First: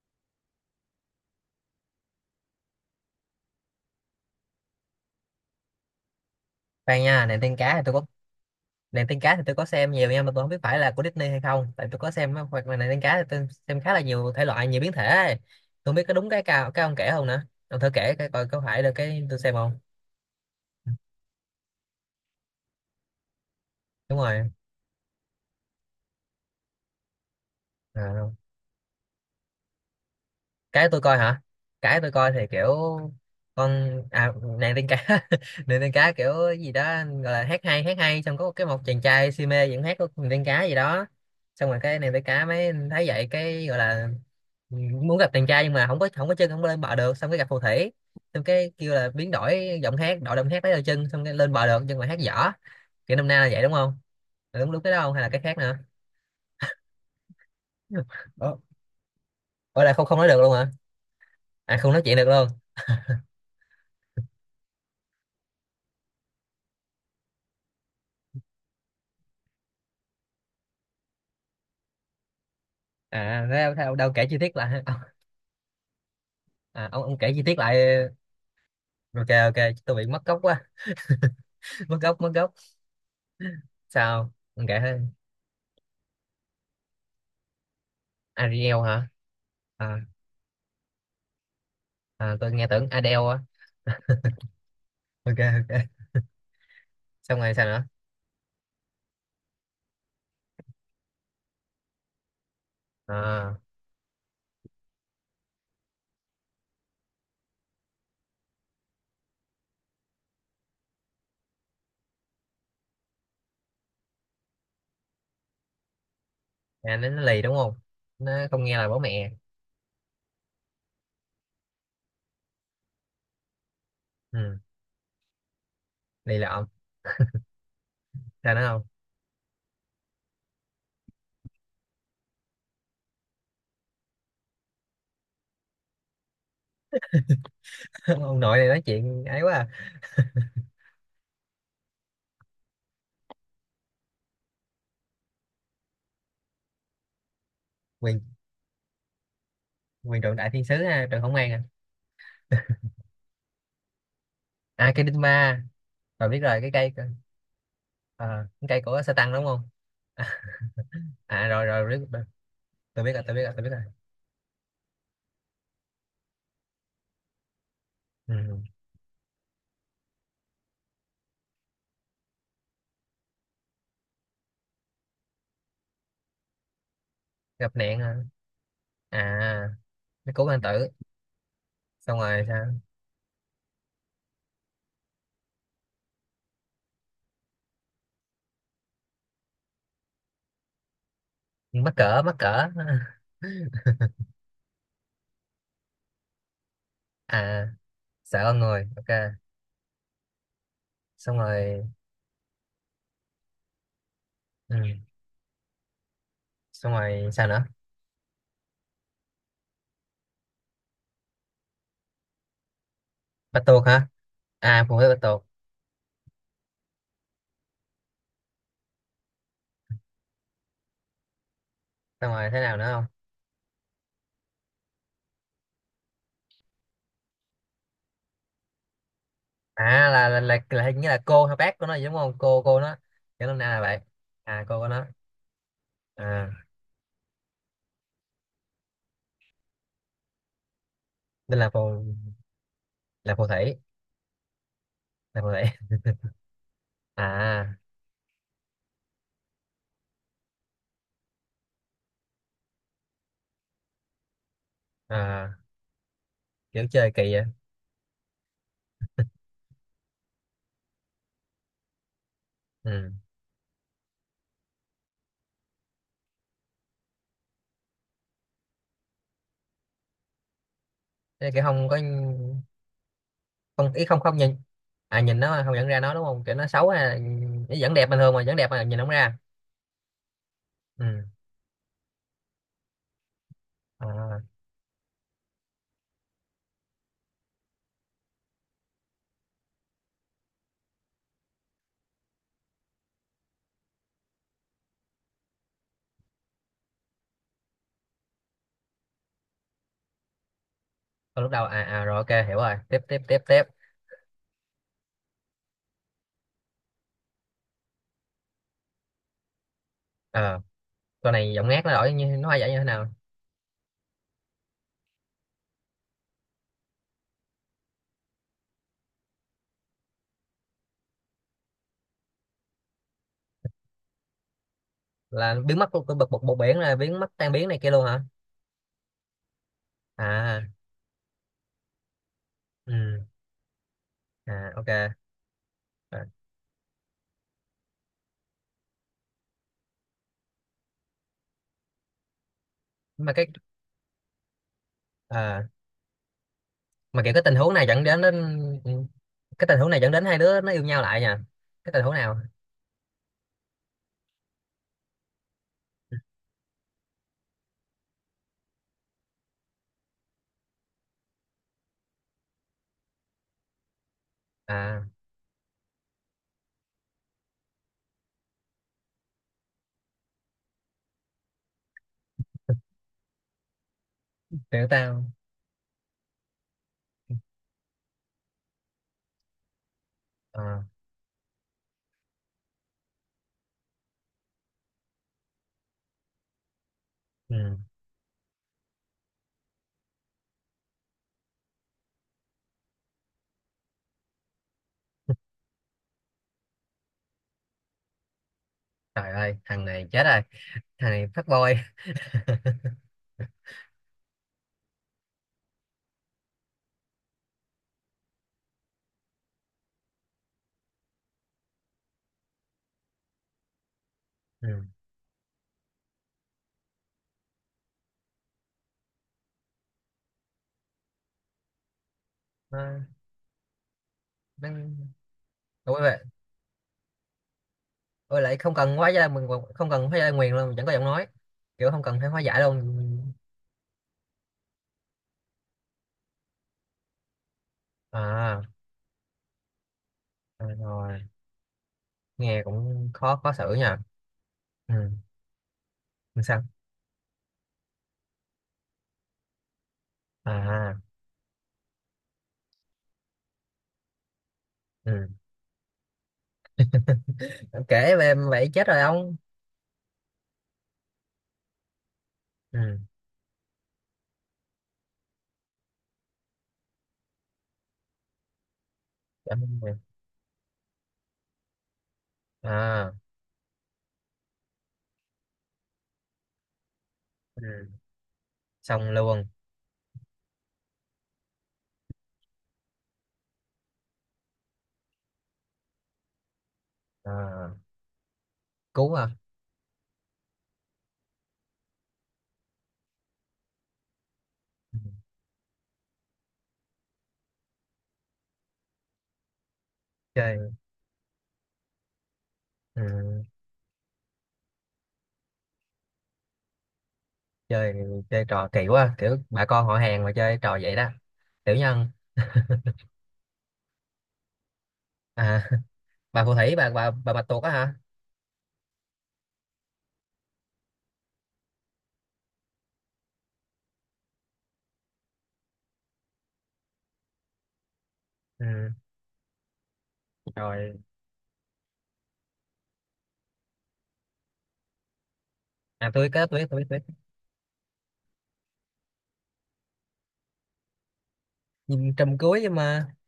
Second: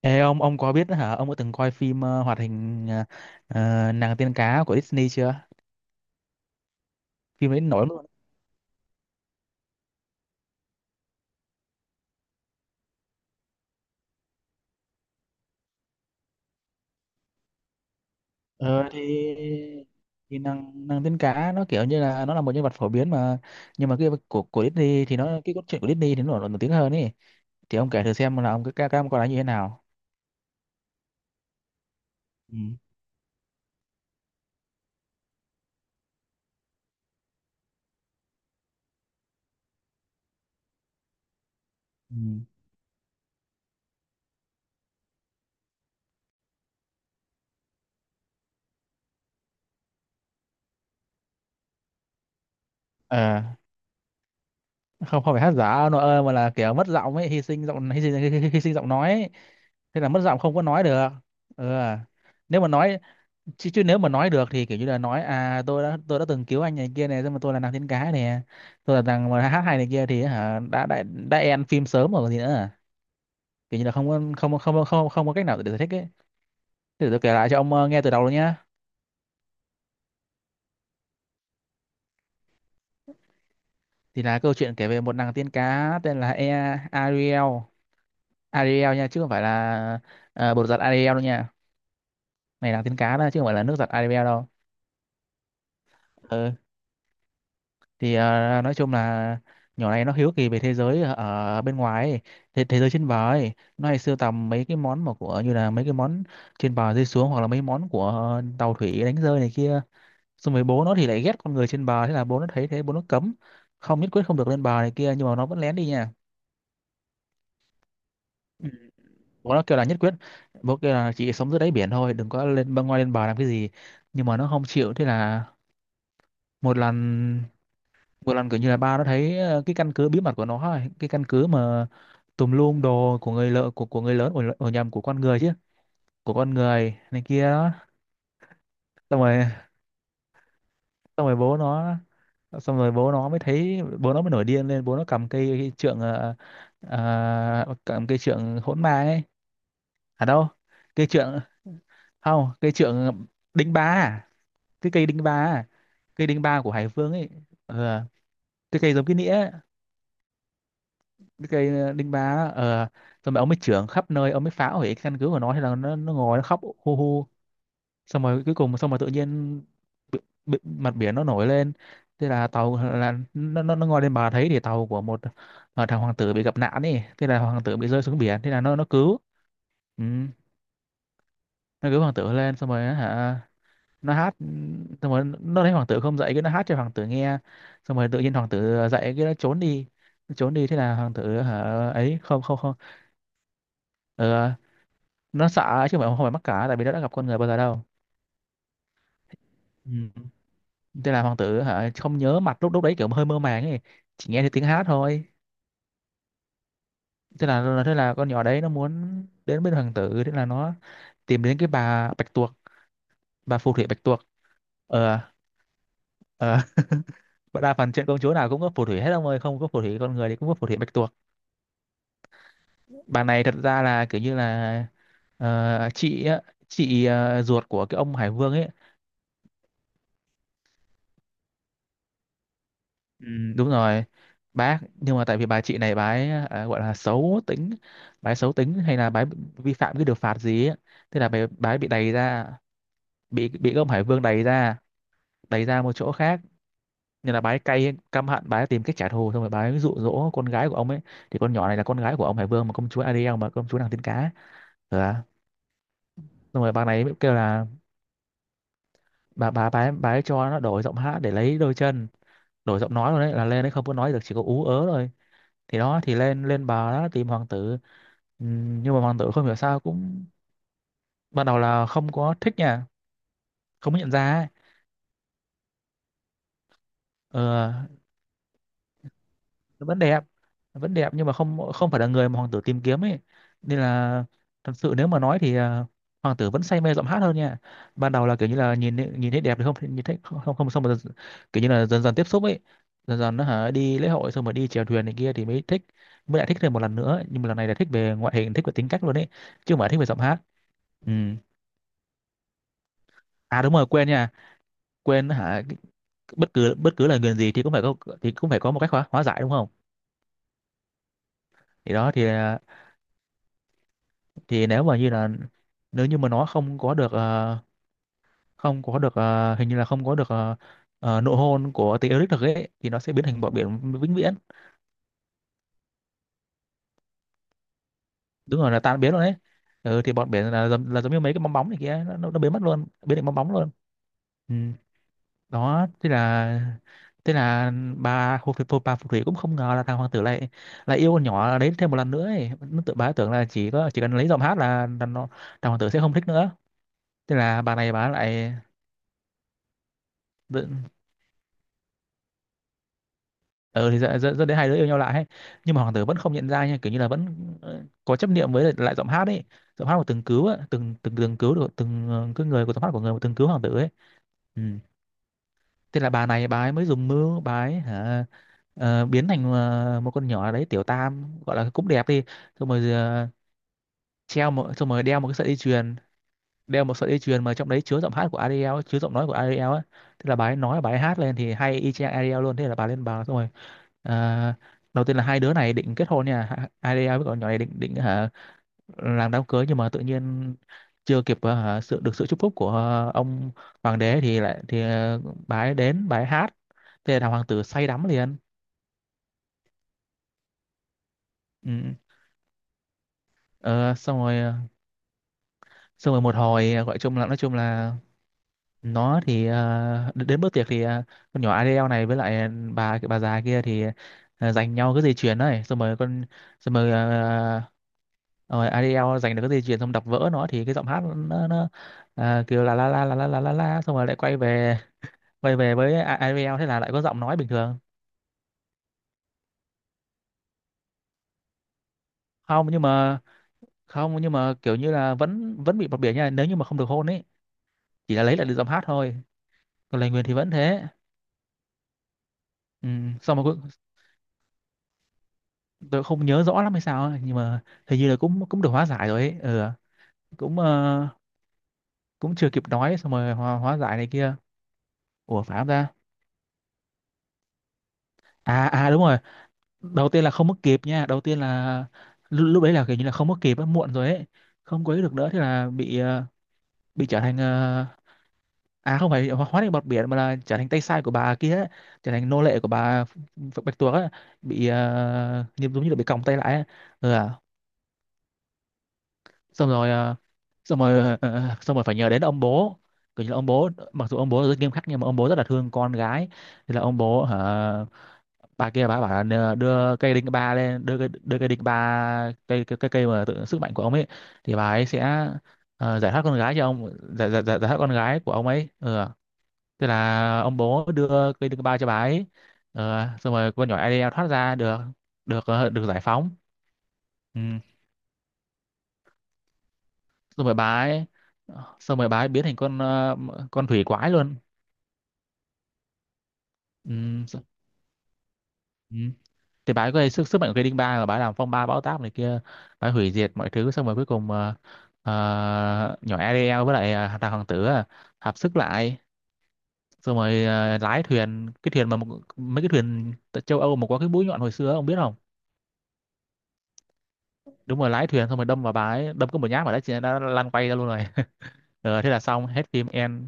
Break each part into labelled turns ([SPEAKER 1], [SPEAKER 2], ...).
[SPEAKER 1] Ê, ông có biết hả, ông có từng coi phim hoạt hình nàng tiên cá của Disney chưa?
[SPEAKER 2] Khoan nha,
[SPEAKER 1] Phim đấy nổi lắm luôn.
[SPEAKER 2] nàng tiên cá thì tôi có xem nhiều nha, mà tôi không biết phải là của Disney hay không, tại tôi có xem á, hoặc là nàng tiên cá thì tôi xem khá là nhiều thể loại, nhiều biến thể ấy. Tôi không biết có đúng cái cao cái ông kể không nữa. Ông thử kể cái coi có phải
[SPEAKER 1] ờ
[SPEAKER 2] là
[SPEAKER 1] thì
[SPEAKER 2] cái tôi xem không.
[SPEAKER 1] thì nàng nàng tiên cá nó kiểu như là nó là một nhân vật phổ biến mà, nhưng mà cái
[SPEAKER 2] Đúng
[SPEAKER 1] của
[SPEAKER 2] rồi.
[SPEAKER 1] của Disney thì nó, cái cốt truyện của Disney thì nó nổi nổi tiếng hơn ấy. Thì ông kể thử
[SPEAKER 2] À,
[SPEAKER 1] xem là ông, cái các ông coi nó như thế nào.
[SPEAKER 2] cái tôi coi hả? Cái tôi coi thì
[SPEAKER 1] Ừ.
[SPEAKER 2] kiểu con, à, nàng tiên cá. Nàng tiên cá kiểu gì đó gọi là hát hay, hát hay, xong có một cái, một chàng trai si mê vẫn hát của nàng tiên cá gì đó, xong rồi cái nàng
[SPEAKER 1] Ừ.
[SPEAKER 2] tiên cá mới thấy vậy cái gọi là muốn gặp chàng trai, nhưng mà không có chân, không có lên bờ được, xong cái gặp phù thủy, xong cái kêu là biến đổi giọng hát, đổi giọng hát lấy đôi chân, xong cái lên bờ được nhưng mà hát dở. Kiểu năm nay
[SPEAKER 1] ờ
[SPEAKER 2] là vậy đúng không? Là đúng, cái đó không hay
[SPEAKER 1] Không,
[SPEAKER 2] là
[SPEAKER 1] không
[SPEAKER 2] cái
[SPEAKER 1] phải hát
[SPEAKER 2] khác nữa?
[SPEAKER 1] giả nó ơi, mà là kiểu mất giọng ấy, hy sinh hy, hy,
[SPEAKER 2] Ờ.
[SPEAKER 1] hy sinh giọng nói ấy.
[SPEAKER 2] Ủa là
[SPEAKER 1] Thế
[SPEAKER 2] không,
[SPEAKER 1] là
[SPEAKER 2] không
[SPEAKER 1] mất
[SPEAKER 2] nói
[SPEAKER 1] giọng,
[SPEAKER 2] được luôn
[SPEAKER 1] không có
[SPEAKER 2] hả?
[SPEAKER 1] nói được. Ừ.
[SPEAKER 2] À không nói
[SPEAKER 1] À.
[SPEAKER 2] chuyện được luôn.
[SPEAKER 1] nếu mà nói chứ chứ nếu mà nói được thì kiểu như là nói à, tôi đã từng cứu anh này kia này, nhưng mà tôi là nàng tiên cá nè, tôi là nàng mà hát hay này kia, thì hả đã end phim sớm rồi còn gì nữa à?
[SPEAKER 2] À thế ông,
[SPEAKER 1] Kiểu như là không
[SPEAKER 2] đâu
[SPEAKER 1] có
[SPEAKER 2] kể chi tiết
[SPEAKER 1] không
[SPEAKER 2] lại
[SPEAKER 1] không không
[SPEAKER 2] ha?
[SPEAKER 1] không có cách nào để giải thích ấy.
[SPEAKER 2] À,
[SPEAKER 1] Thì
[SPEAKER 2] ông
[SPEAKER 1] tôi
[SPEAKER 2] kể
[SPEAKER 1] kể
[SPEAKER 2] chi
[SPEAKER 1] lại cho
[SPEAKER 2] tiết
[SPEAKER 1] ông
[SPEAKER 2] lại.
[SPEAKER 1] nghe từ đầu luôn nhá.
[SPEAKER 2] Ok, ok. Tôi bị mất gốc quá. Mất gốc, mất gốc.
[SPEAKER 1] Thì
[SPEAKER 2] Sao
[SPEAKER 1] là câu
[SPEAKER 2] ông
[SPEAKER 1] chuyện
[SPEAKER 2] kể
[SPEAKER 1] kể
[SPEAKER 2] ha?
[SPEAKER 1] về một nàng tiên cá tên là Ariel.
[SPEAKER 2] Ariel
[SPEAKER 1] Ariel
[SPEAKER 2] hả?
[SPEAKER 1] nha, chứ không phải là
[SPEAKER 2] À,
[SPEAKER 1] bột giặt Ariel đâu nha.
[SPEAKER 2] à, tôi nghe
[SPEAKER 1] Này, nàng
[SPEAKER 2] tưởng
[SPEAKER 1] tiên
[SPEAKER 2] Adele
[SPEAKER 1] cá đó
[SPEAKER 2] á.
[SPEAKER 1] chứ không phải là nước giặt Ariel đâu.
[SPEAKER 2] Ok, ok.
[SPEAKER 1] Ừ.
[SPEAKER 2] Xong rồi sao nữa?
[SPEAKER 1] Thì nói chung là nhỏ này nó hiếu kỳ về thế giới ở ở bên ngoài ấy, thế giới trên bờ ấy.
[SPEAKER 2] À,
[SPEAKER 1] Nó hay sưu tầm mấy cái món mà của, như là mấy cái món trên bờ rơi xuống, hoặc là mấy món của tàu thủy đánh rơi này kia. Xong rồi bố nó thì lại ghét con người trên bờ, thế là bố nó thấy thế bố nó cấm, không, nhất quyết không được lên bờ này kia, nhưng mà nó vẫn lén đi nha.
[SPEAKER 2] à nó lì đúng không? Nó không
[SPEAKER 1] Ừ.
[SPEAKER 2] nghe lời bố mẹ.
[SPEAKER 1] Bố nó kêu là nhất quyết, bố kêu là chị sống dưới đáy biển thôi, đừng có lên băng ngoài lên bờ làm cái gì. Nhưng mà nó
[SPEAKER 2] Ừ,
[SPEAKER 1] không chịu, thế là
[SPEAKER 2] lì lợm.
[SPEAKER 1] một lần vừa lần
[SPEAKER 2] Sao
[SPEAKER 1] kiểu
[SPEAKER 2] nữa
[SPEAKER 1] như là
[SPEAKER 2] không?
[SPEAKER 1] ba nó thấy cái căn cứ bí mật của nó ấy, cái căn cứ mà tùm lum đồ của người lợ, của người lớn, ở, ở nhầm của con người chứ, của con người này kia đó.
[SPEAKER 2] Ông nội này nói
[SPEAKER 1] xong
[SPEAKER 2] chuyện ấy
[SPEAKER 1] rồi
[SPEAKER 2] quá à.
[SPEAKER 1] xong rồi bố nó xong rồi bố nó mới thấy, bố nó mới nổi điên lên, bố nó cầm cây cái trượng cầm cây
[SPEAKER 2] Quyền,
[SPEAKER 1] trượng hỗn ma ấy.
[SPEAKER 2] quyền
[SPEAKER 1] À
[SPEAKER 2] trượng
[SPEAKER 1] đâu,
[SPEAKER 2] đại thiên sứ ha
[SPEAKER 1] cây
[SPEAKER 2] trần khổng
[SPEAKER 1] trượng.
[SPEAKER 2] an à?
[SPEAKER 1] Không, cây trượng, đinh ba à? Cái
[SPEAKER 2] À cây
[SPEAKER 1] cây
[SPEAKER 2] đinh
[SPEAKER 1] đinh ba
[SPEAKER 2] ba.
[SPEAKER 1] à? Cây
[SPEAKER 2] Rồi biết
[SPEAKER 1] đinh
[SPEAKER 2] rồi
[SPEAKER 1] ba
[SPEAKER 2] cái
[SPEAKER 1] của Hải
[SPEAKER 2] cây cơ-
[SPEAKER 1] Vương ấy. Ờ.
[SPEAKER 2] ờ, cái
[SPEAKER 1] Cái
[SPEAKER 2] cây
[SPEAKER 1] cây
[SPEAKER 2] của
[SPEAKER 1] giống cái nĩa
[SPEAKER 2] Satan đúng
[SPEAKER 1] ấy.
[SPEAKER 2] không? À,
[SPEAKER 1] Cái
[SPEAKER 2] rồi
[SPEAKER 1] cây
[SPEAKER 2] rồi biết
[SPEAKER 1] đinh
[SPEAKER 2] rồi.
[SPEAKER 1] ba đó. Ờ
[SPEAKER 2] Tôi biết rồi,
[SPEAKER 1] Xong
[SPEAKER 2] tôi
[SPEAKER 1] rồi
[SPEAKER 2] biết
[SPEAKER 1] ông
[SPEAKER 2] rồi,
[SPEAKER 1] mới
[SPEAKER 2] tôi biết rồi.
[SPEAKER 1] chưởng khắp nơi, ông mới phá hủy căn cứ của nó, hay là nó ngồi nó khóc hu hu. Xong rồi cuối
[SPEAKER 2] Ừ.
[SPEAKER 1] cùng, xong rồi tự nhiên bi- mặt biển nó nổi lên. Thế là tàu là nó ngồi lên bờ thấy thì tàu của một thằng hoàng tử bị gặp nạn ấy, thế là hoàng
[SPEAKER 2] Gặp
[SPEAKER 1] tử bị
[SPEAKER 2] nạn
[SPEAKER 1] rơi
[SPEAKER 2] hả?
[SPEAKER 1] xuống biển, thế là nó cứu.
[SPEAKER 2] À
[SPEAKER 1] Ừ.
[SPEAKER 2] nó cứu hoàng tử.
[SPEAKER 1] Nó cứu hoàng
[SPEAKER 2] Xong
[SPEAKER 1] tử
[SPEAKER 2] rồi
[SPEAKER 1] lên, xong
[SPEAKER 2] sao?
[SPEAKER 1] rồi á hả. Nó hát, xong rồi nó thấy hoàng tử không dậy, cái nó hát cho hoàng tử nghe. Xong rồi tự nhiên hoàng tử dậy, cái nó trốn đi. Nó trốn đi, thế là hoàng tử hả.
[SPEAKER 2] Mắc
[SPEAKER 1] Ấy
[SPEAKER 2] cỡ, mắc
[SPEAKER 1] không, không,
[SPEAKER 2] cỡ.
[SPEAKER 1] không. Ờ, nó sợ chứ không phải mắc cỡ, tại vì nó đã gặp con người bao giờ
[SPEAKER 2] À
[SPEAKER 1] đâu.
[SPEAKER 2] sợ con người, ok.
[SPEAKER 1] Ừ. Thế là hoàng
[SPEAKER 2] Xong
[SPEAKER 1] tử
[SPEAKER 2] rồi.
[SPEAKER 1] hả, không nhớ mặt, lúc lúc đấy kiểu hơi mơ màng ấy, chỉ nghe thấy tiếng
[SPEAKER 2] Ừ.
[SPEAKER 1] hát thôi.
[SPEAKER 2] Xong rồi sao
[SPEAKER 1] thế
[SPEAKER 2] nữa?
[SPEAKER 1] là thế là con nhỏ đấy nó muốn đến bên hoàng tử, thế là nó tìm đến cái bà bạch tuộc, bà
[SPEAKER 2] Bắt
[SPEAKER 1] phù
[SPEAKER 2] tuộc
[SPEAKER 1] thủy bạch
[SPEAKER 2] hả?
[SPEAKER 1] tuộc.
[SPEAKER 2] À phụ nữ bắt
[SPEAKER 1] ờ
[SPEAKER 2] tuộc.
[SPEAKER 1] ờ Và đa phần chuyện công chúa nào cũng có phù thủy hết ông ơi, không có phù thủy con người thì cũng có phù thủy bạch tuộc.
[SPEAKER 2] Xong rồi thế nào nữa không?
[SPEAKER 1] Bà này thật ra là kiểu như là chị á, chị ruột của cái ông Hải Vương ấy.
[SPEAKER 2] À là hình như là cô hay bác của nó gì đúng không, cô nó
[SPEAKER 1] Ừ,
[SPEAKER 2] cho nên
[SPEAKER 1] đúng
[SPEAKER 2] là vậy.
[SPEAKER 1] rồi.
[SPEAKER 2] À cô
[SPEAKER 1] Bác,
[SPEAKER 2] của nó.
[SPEAKER 1] nhưng mà tại vì bà chị này, bà ấy
[SPEAKER 2] À
[SPEAKER 1] à, gọi là xấu tính. Bà ấy xấu tính hay là bà ấy vi phạm cái điều phạt gì ấy. Thế là bà,
[SPEAKER 2] nên là
[SPEAKER 1] bà ấy bị
[SPEAKER 2] phù,
[SPEAKER 1] đày ra,
[SPEAKER 2] là phù
[SPEAKER 1] bị cái
[SPEAKER 2] thủy,
[SPEAKER 1] ông Hải Vương đày ra,
[SPEAKER 2] là phù
[SPEAKER 1] đày ra
[SPEAKER 2] thủy.
[SPEAKER 1] một chỗ khác. Nên là bà ấy
[SPEAKER 2] À.
[SPEAKER 1] cay căm hận, bà ấy tìm cách trả thù, xong rồi bà ấy dụ dỗ con gái của ông ấy. Thì con nhỏ này là con gái của ông Hải Vương mà, công chúa Ariel mà, công chúa nàng tiên cá. Ừ. À.
[SPEAKER 2] À
[SPEAKER 1] Xong rồi bà
[SPEAKER 2] kiểu
[SPEAKER 1] này
[SPEAKER 2] chơi
[SPEAKER 1] mới
[SPEAKER 2] kỳ
[SPEAKER 1] kêu
[SPEAKER 2] vậy.
[SPEAKER 1] là bà ấy cho nó đổi giọng hát để lấy đôi chân, đổi giọng
[SPEAKER 2] Ừ,
[SPEAKER 1] nói rồi, đấy là lên đấy không có nói được, chỉ có ú ớ thôi. Thì đó thì lên lên bà đó tìm hoàng tử. Ừ, nhưng mà hoàng tử không hiểu sao cũng, ban
[SPEAKER 2] thế
[SPEAKER 1] đầu
[SPEAKER 2] cái
[SPEAKER 1] là
[SPEAKER 2] không có,
[SPEAKER 1] không có thích nha,
[SPEAKER 2] không
[SPEAKER 1] không có
[SPEAKER 2] ý
[SPEAKER 1] nhận
[SPEAKER 2] không,
[SPEAKER 1] ra
[SPEAKER 2] không
[SPEAKER 1] ấy.
[SPEAKER 2] nhìn? À nhìn nó không nhận ra nó đúng không, kiểu nó xấu à?
[SPEAKER 1] ờ,
[SPEAKER 2] Nó vẫn đẹp bình thường mà, vẫn đẹp mà nhìn không ra.
[SPEAKER 1] nó vẫn đẹp nó vẫn
[SPEAKER 2] Ừ.
[SPEAKER 1] đẹp nhưng mà không không phải là người mà hoàng tử tìm kiếm ấy. Nên là
[SPEAKER 2] À,
[SPEAKER 1] thật sự nếu mà nói thì à, hoàng tử vẫn say mê giọng hát hơn nha. Ban đầu là kiểu như là nhìn nhìn thấy đẹp thì không, nhìn thấy không, không, không xong mà kiểu như là dần dần tiếp xúc ấy. Dần dần nó hả đi lễ hội, xong rồi đi chèo thuyền này kia thì mới thích, mới lại thích thêm một lần nữa, nhưng mà lần này là thích về ngoại hình, thích về tính cách luôn ấy, chứ không phải thích về giọng hát. Ừ.
[SPEAKER 2] thôi lúc đầu à, à rồi ok hiểu rồi, tiếp tiếp tiếp tiếp.
[SPEAKER 1] À đúng rồi, quên nha. Quên hả. Bất cứ lời nguyền gì thì cũng phải có, thì cũng phải có một cách hóa giải đúng không.
[SPEAKER 2] Ờ, con này giọng ngát nó
[SPEAKER 1] Thì đó
[SPEAKER 2] đổi như
[SPEAKER 1] thì
[SPEAKER 2] nó hay vậy như thế nào?
[SPEAKER 1] thì nếu mà như là, nếu như mà nó không có được ờ, không có được ờ, hình như là không có được nụ hôn của tí Eric được ấy thì nó sẽ biến thành bọt biển vĩnh viễn.
[SPEAKER 2] Là biến mất của bực bực bột biển, là biến mất tan biến này kia luôn hả?
[SPEAKER 1] Đúng rồi, là tan biến luôn đấy. Ừ, thì bọt biển
[SPEAKER 2] À.
[SPEAKER 1] là, là giống như mấy cái bong bóng này kia, nó biến mất luôn, biến
[SPEAKER 2] Ừ.
[SPEAKER 1] thành bong bóng luôn. Ừ.
[SPEAKER 2] À ok.
[SPEAKER 1] Đó
[SPEAKER 2] Rồi.
[SPEAKER 1] thế là bà phù thủy cũng không ngờ là thằng hoàng tử lại lại yêu con nhỏ đấy thêm một lần nữa ấy. Nó tự, bà tưởng
[SPEAKER 2] Mà
[SPEAKER 1] là
[SPEAKER 2] cái,
[SPEAKER 1] chỉ cần lấy giọng hát là nó,
[SPEAKER 2] à,
[SPEAKER 1] thằng hoàng tử sẽ không thích nữa.
[SPEAKER 2] mà kiểu
[SPEAKER 1] Thế
[SPEAKER 2] cái tình
[SPEAKER 1] là
[SPEAKER 2] huống
[SPEAKER 1] bà
[SPEAKER 2] này
[SPEAKER 1] này
[SPEAKER 2] dẫn
[SPEAKER 1] bà
[SPEAKER 2] đến, đến.
[SPEAKER 1] lại
[SPEAKER 2] Ừ, cái tình huống này dẫn đến hai đứa nó
[SPEAKER 1] tự-
[SPEAKER 2] yêu nhau lại nha. Cái tình huống nào?
[SPEAKER 1] ờ thì dẫn dẫn dẫn đến hai đứa yêu nhau lại ấy. Nhưng mà hoàng tử vẫn không nhận ra nha, kiểu như là vẫn có chấp niệm với lại lại giọng hát ấy, giọng hát của từng cứu á, từng từng từng cứu được từng cái người của giọng hát của người mà từng cứu hoàng tử ấy. Ừ.
[SPEAKER 2] À
[SPEAKER 1] Thế là bà này bà ấy mới dùng mưu, bà ấy hả biến thành một con nhỏ đấy tiểu tam, gọi là cũng đẹp đi, xong rồi
[SPEAKER 2] kiểu
[SPEAKER 1] đeo
[SPEAKER 2] tao.
[SPEAKER 1] một cái sợi dây chuyền, đeo một sợi dây chuyền mà trong đấy chứa giọng hát của Ariel ấy, chứa giọng nói của Ariel ấy. Thế là bà ấy nói và
[SPEAKER 2] À,
[SPEAKER 1] bà ấy hát lên thì hay y chang Ariel luôn, thế là bà lên, bà xong rồi ờ, đầu tiên là hai đứa này định kết hôn nha, Ariel với con nhỏ này
[SPEAKER 2] ừ.
[SPEAKER 1] định định hả, làm đám cưới, nhưng mà tự nhiên chưa kịp hả, được sự chúc phúc của ông hoàng đế thì lại thì bà ấy đến bà ấy hát, thế là hoàng tử say đắm liền.
[SPEAKER 2] Trời ơi thằng này chết rồi. Thằng này phát
[SPEAKER 1] Ừ.
[SPEAKER 2] boy.
[SPEAKER 1] Ờ, xong rồi xong rồi một hồi gọi chung là nói chung là nó thì đến bữa tiệc thì con nhỏ Adele này với lại bà già kia thì
[SPEAKER 2] Ừ.
[SPEAKER 1] giành nhau cái dây chuyền đấy xong rồi con xong rồi rồi Adele giành được cái dây chuyền xong đập vỡ nó thì cái giọng hát nó kêu là la la
[SPEAKER 2] nó,
[SPEAKER 1] la la la la la xong rồi lại
[SPEAKER 2] nó...
[SPEAKER 1] quay về với
[SPEAKER 2] Ôi vậy.
[SPEAKER 1] IVL thế là lại có giọng nói bình thường.
[SPEAKER 2] Ôi lại không cần hóa giải mình, không cần hóa giải nguyền luôn, chẳng có giọng nói, kiểu không cần phải hóa giải
[SPEAKER 1] Không
[SPEAKER 2] luôn.
[SPEAKER 1] nhưng mà không nhưng mà kiểu như là vẫn vẫn bị bập bỉa nha nếu như mà không được hôn ấy, chỉ là lấy lại được
[SPEAKER 2] À.
[SPEAKER 1] giọng hát thôi, còn lời nguyền thì vẫn
[SPEAKER 2] Rồi,
[SPEAKER 1] thế.
[SPEAKER 2] rồi. Nghe
[SPEAKER 1] Ừ,
[SPEAKER 2] cũng khó,
[SPEAKER 1] xong mà
[SPEAKER 2] khó xử nha. Ừ.
[SPEAKER 1] tôi không
[SPEAKER 2] Làm
[SPEAKER 1] nhớ
[SPEAKER 2] sao?
[SPEAKER 1] rõ lắm hay sao ấy, nhưng mà hình như là cũng cũng được hóa giải rồi ấy, ừ, cũng
[SPEAKER 2] À.
[SPEAKER 1] cũng chưa kịp nói xong rồi hóa giải này kia.
[SPEAKER 2] Ừ.
[SPEAKER 1] Ủa phải không ta?
[SPEAKER 2] Kể về em
[SPEAKER 1] À
[SPEAKER 2] vậy chết
[SPEAKER 1] à
[SPEAKER 2] rồi
[SPEAKER 1] đúng rồi,
[SPEAKER 2] ông.
[SPEAKER 1] đầu tiên là không mất kịp nha, đầu tiên là lúc đấy
[SPEAKER 2] Ừ.
[SPEAKER 1] là kiểu như là không mất kịp á, muộn rồi ấy, không quấy được nữa, thế là bị bị trở thành à không phải hóa
[SPEAKER 2] Cảm
[SPEAKER 1] hóa thành
[SPEAKER 2] ơn
[SPEAKER 1] bọt
[SPEAKER 2] em.
[SPEAKER 1] biển mà là trở thành tay sai của bà kia ấy, trở thành nô lệ của bà
[SPEAKER 2] À.
[SPEAKER 1] Bạch Tuộc á, bị như giống như là bị còng tay lại á. Ừ, à.
[SPEAKER 2] Ừ. Xong luôn.
[SPEAKER 1] Xong rồi xong rồi xong rồi phải nhờ đến ông bố, kiểu như là ông bố mặc dù ông bố rất nghiêm khắc nhưng mà ông bố rất là thương con gái, thì là ông bố hả,
[SPEAKER 2] À.
[SPEAKER 1] bà kia bà bảo
[SPEAKER 2] Cứu
[SPEAKER 1] là
[SPEAKER 2] à?
[SPEAKER 1] đưa cây đinh ba lên, đưa cây đinh ba cây cây mà tự, sức mạnh của ông ấy thì bà ấy
[SPEAKER 2] Ừ.
[SPEAKER 1] sẽ giải thoát con gái cho ông giải giải giải giải thoát con gái của ông ấy. Ừ. À. Thế là ông
[SPEAKER 2] Chơi.
[SPEAKER 1] bố đưa cây đương bao cho bà ấy.
[SPEAKER 2] Ừ.
[SPEAKER 1] Ờ, xong rồi con nhỏ Ariel thoát ra được, được được giải phóng. Ừ.
[SPEAKER 2] Chơi, chơi trò kỳ quá, kiểu bà con họ hàng mà
[SPEAKER 1] Xong rồi
[SPEAKER 2] chơi trò
[SPEAKER 1] bà
[SPEAKER 2] vậy
[SPEAKER 1] ấy
[SPEAKER 2] đó. Tiểu
[SPEAKER 1] xong rồi
[SPEAKER 2] nhân.
[SPEAKER 1] bà ấy biến thành con con thủy quái luôn.
[SPEAKER 2] À bà phù thủy, bà
[SPEAKER 1] Ừ.
[SPEAKER 2] bà bà
[SPEAKER 1] s-
[SPEAKER 2] bạch tuộc á hả?
[SPEAKER 1] ừ. Thì bà ấy có sức sức mạnh của cây đinh ba rồi, bà ấy làm phong ba bão táp này kia, bà ấy hủy diệt mọi thứ, xong rồi cuối cùng nhỏ Ariel với lại thằng hoàng tử à, hợp sức
[SPEAKER 2] Ừ.
[SPEAKER 1] lại xong rồi
[SPEAKER 2] Rồi.
[SPEAKER 1] lái thuyền, cái thuyền mà một, mấy cái thuyền tại châu Âu mà có cái mũi nhọn hồi xưa ông biết không?
[SPEAKER 2] À tôi có, tôi biết, tôi biết, tôi biết.
[SPEAKER 1] Đúng rồi, lái thuyền xong rồi đâm vào bà ấy, đâm có một nhát vào đấy chị ấy đã lăn quay ra luôn rồi. Ờ, thế
[SPEAKER 2] Nhìn
[SPEAKER 1] là
[SPEAKER 2] trầm
[SPEAKER 1] xong
[SPEAKER 2] cuối
[SPEAKER 1] hết
[SPEAKER 2] nhưng
[SPEAKER 1] phim
[SPEAKER 2] mà,
[SPEAKER 1] end.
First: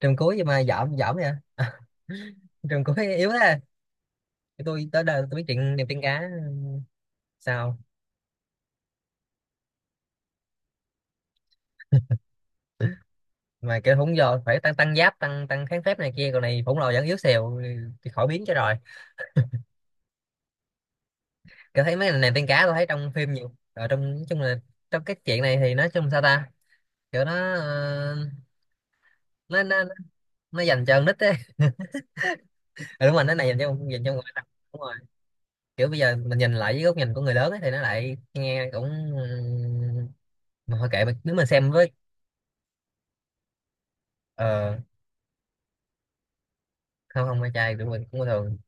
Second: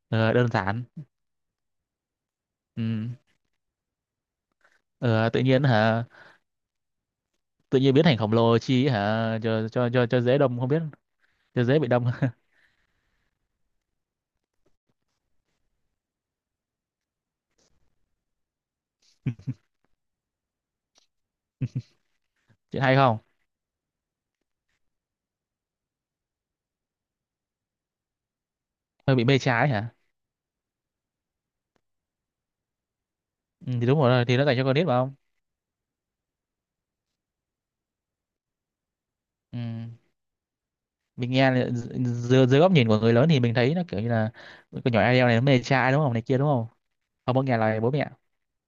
[SPEAKER 2] trầm
[SPEAKER 1] Ờ,
[SPEAKER 2] cuối nhưng
[SPEAKER 1] đơn
[SPEAKER 2] mà
[SPEAKER 1] giản.
[SPEAKER 2] dởm dởm vậy. À.
[SPEAKER 1] Ừ.
[SPEAKER 2] Trầm cuối yếu thế. Cái tôi tới đời
[SPEAKER 1] Ờ,
[SPEAKER 2] tôi
[SPEAKER 1] tự
[SPEAKER 2] biết
[SPEAKER 1] nhiên
[SPEAKER 2] chuyện đẹp tiên
[SPEAKER 1] hả,
[SPEAKER 2] cá. Sao
[SPEAKER 1] tự nhiên biến thành khổng lồ chi hả cho cho dễ đâm không biết, cho dễ bị đâm.
[SPEAKER 2] mà kêu không, giờ phải tăng tăng giáp, tăng tăng kháng phép này kia, còn này khổng lồ vẫn yếu xìu thì khỏi biến cho rồi. Kiểu thấy mấy cái này tiên cá, tôi
[SPEAKER 1] Chị
[SPEAKER 2] thấy
[SPEAKER 1] hay
[SPEAKER 2] trong
[SPEAKER 1] không,
[SPEAKER 2] phim nhiều ở trong, nói chung là trong cái chuyện này thì nói chung sao ta. Kiểu nó ờ,
[SPEAKER 1] hơi bị mê
[SPEAKER 2] nó
[SPEAKER 1] trái
[SPEAKER 2] nó
[SPEAKER 1] hả.
[SPEAKER 2] nó dành cho con nít ấy. Ừ, đúng rồi, nó này dành
[SPEAKER 1] Ừ,
[SPEAKER 2] cho,
[SPEAKER 1] thì đúng
[SPEAKER 2] dành cho người
[SPEAKER 1] rồi thì
[SPEAKER 2] đọc.
[SPEAKER 1] nó dành cho con
[SPEAKER 2] Đúng.
[SPEAKER 1] nít mà không.
[SPEAKER 2] Kiểu bây giờ mình nhìn lại với góc nhìn của người lớn ấy, thì nó lại nghe cũng,
[SPEAKER 1] Ừ.
[SPEAKER 2] mà thôi kệ mình
[SPEAKER 1] Mình
[SPEAKER 2] nếu mình
[SPEAKER 1] nghe là
[SPEAKER 2] xem với.
[SPEAKER 1] dưới góc nhìn của người lớn thì mình thấy nó kiểu như là
[SPEAKER 2] Ờ
[SPEAKER 1] con nhỏ Ariel này nó mê trai đúng không này kia đúng không,
[SPEAKER 2] không,
[SPEAKER 1] không
[SPEAKER 2] không
[SPEAKER 1] có
[SPEAKER 2] mai
[SPEAKER 1] nghe
[SPEAKER 2] trai
[SPEAKER 1] lời
[SPEAKER 2] của
[SPEAKER 1] bố
[SPEAKER 2] mình
[SPEAKER 1] mẹ.
[SPEAKER 2] cũng bình thường.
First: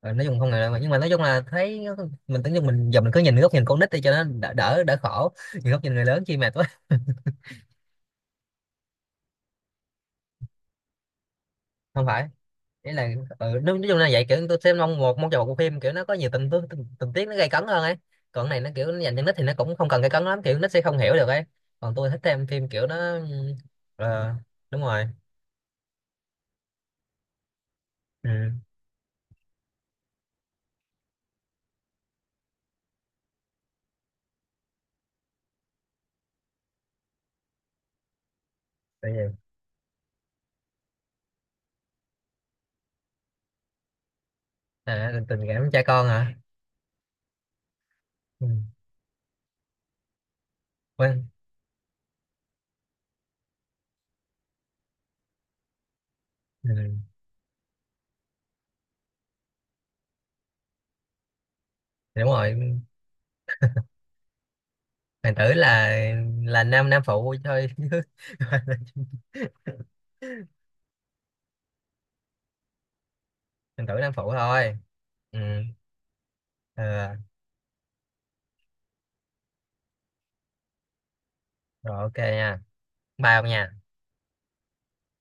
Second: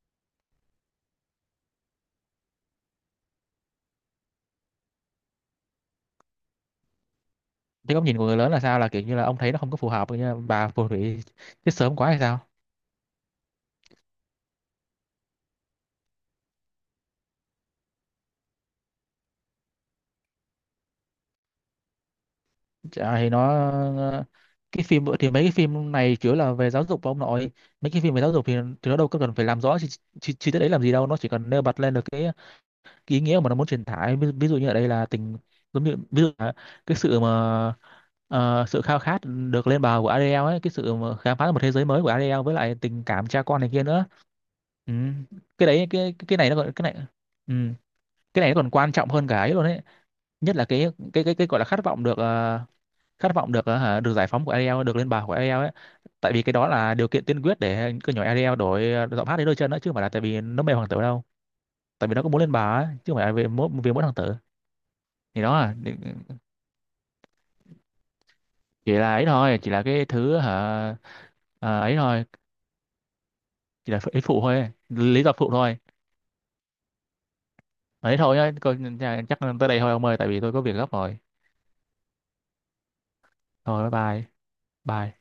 [SPEAKER 2] Ờ, nói chung không ngờ đâu mà, nhưng mà nói chung là thấy mình tưởng như mình giờ mình cứ nhìn góc nhìn con nít đi cho nó đỡ đỡ khổ, nhìn góc nhìn người lớn chi mệt quá.
[SPEAKER 1] Thế góc nhìn của người lớn là sao, là kiểu như là ông thấy nó không có phù hợp, như là bà phù thủy chết sớm
[SPEAKER 2] Không
[SPEAKER 1] quá hay
[SPEAKER 2] phải,
[SPEAKER 1] sao?
[SPEAKER 2] đấy là, ừ, nói chung là vậy, kiểu tôi xem mong một, mong chờ một bộ phim kiểu nó có nhiều tình tiết nó gay cấn hơn ấy. Còn cái này nó kiểu nó dành cho nít thì nó cũng không cần gay cấn lắm, kiểu nít sẽ không hiểu được ấy. Còn tôi thích xem phim kiểu nó
[SPEAKER 1] Chả thì nó
[SPEAKER 2] ừ,
[SPEAKER 1] ờ,
[SPEAKER 2] ờ, đúng
[SPEAKER 1] cái phim
[SPEAKER 2] rồi.
[SPEAKER 1] thì mấy cái phim này chủ yếu là về giáo dục và ông nội, mấy cái phim về
[SPEAKER 2] Ừ.
[SPEAKER 1] giáo dục thì nó đâu có cần phải làm rõ chi tiết đấy làm gì đâu, nó chỉ cần nêu bật lên được cái ý nghĩa mà nó muốn truyền tải ví dụ như ở đây là tình, giống như ví dụ là cái sự mà ờ, sự khao
[SPEAKER 2] Tại
[SPEAKER 1] khát
[SPEAKER 2] vì
[SPEAKER 1] được lên bờ của Ariel ấy, cái sự mà khám phá một thế giới mới của Ariel với lại tình cảm cha con này kia nữa. Ừ.
[SPEAKER 2] à, tình, tình
[SPEAKER 1] Cái
[SPEAKER 2] cảm cha
[SPEAKER 1] đấy
[SPEAKER 2] con
[SPEAKER 1] cái
[SPEAKER 2] hả?
[SPEAKER 1] cái này nó còn cái này, ừ, cái
[SPEAKER 2] Ừ.
[SPEAKER 1] này nó còn quan trọng hơn cả ấy luôn ấy, nhất là cái cái
[SPEAKER 2] Quên.
[SPEAKER 1] cái cái gọi là khát vọng được khát vọng được được giải phóng của Ariel, được lên bảng của Ariel ấy, tại vì cái đó
[SPEAKER 2] Ừ.
[SPEAKER 1] là điều kiện tiên quyết để cứ nhỏ Ariel đổi giọng hát đến đôi chân đó, chứ không phải là tại vì nó mê hoàng tử đâu, tại vì nó
[SPEAKER 2] Đúng
[SPEAKER 1] cũng muốn lên
[SPEAKER 2] rồi.
[SPEAKER 1] bảng ấy, chứ không phải là vì vì mỗi hoàng tử.
[SPEAKER 2] Hoàng
[SPEAKER 1] Thì
[SPEAKER 2] tử
[SPEAKER 1] đó
[SPEAKER 2] là nam nam phụ thôi. Chứ
[SPEAKER 1] chỉ là ấy thôi, chỉ là cái thứ hả ờ, ấy thôi,
[SPEAKER 2] hoàng
[SPEAKER 1] chỉ
[SPEAKER 2] tử
[SPEAKER 1] là
[SPEAKER 2] nam
[SPEAKER 1] ấy
[SPEAKER 2] phụ
[SPEAKER 1] phụ thôi,
[SPEAKER 2] thôi.
[SPEAKER 1] lý do
[SPEAKER 2] Ừ.
[SPEAKER 1] phụ thôi,
[SPEAKER 2] Ờ.
[SPEAKER 1] ấy thôi nhá chắc tới đây thôi ông ơi, tại vì tôi có việc gấp rồi,
[SPEAKER 2] Rồi ok nha. Bao nha.
[SPEAKER 1] thôi bye bye bye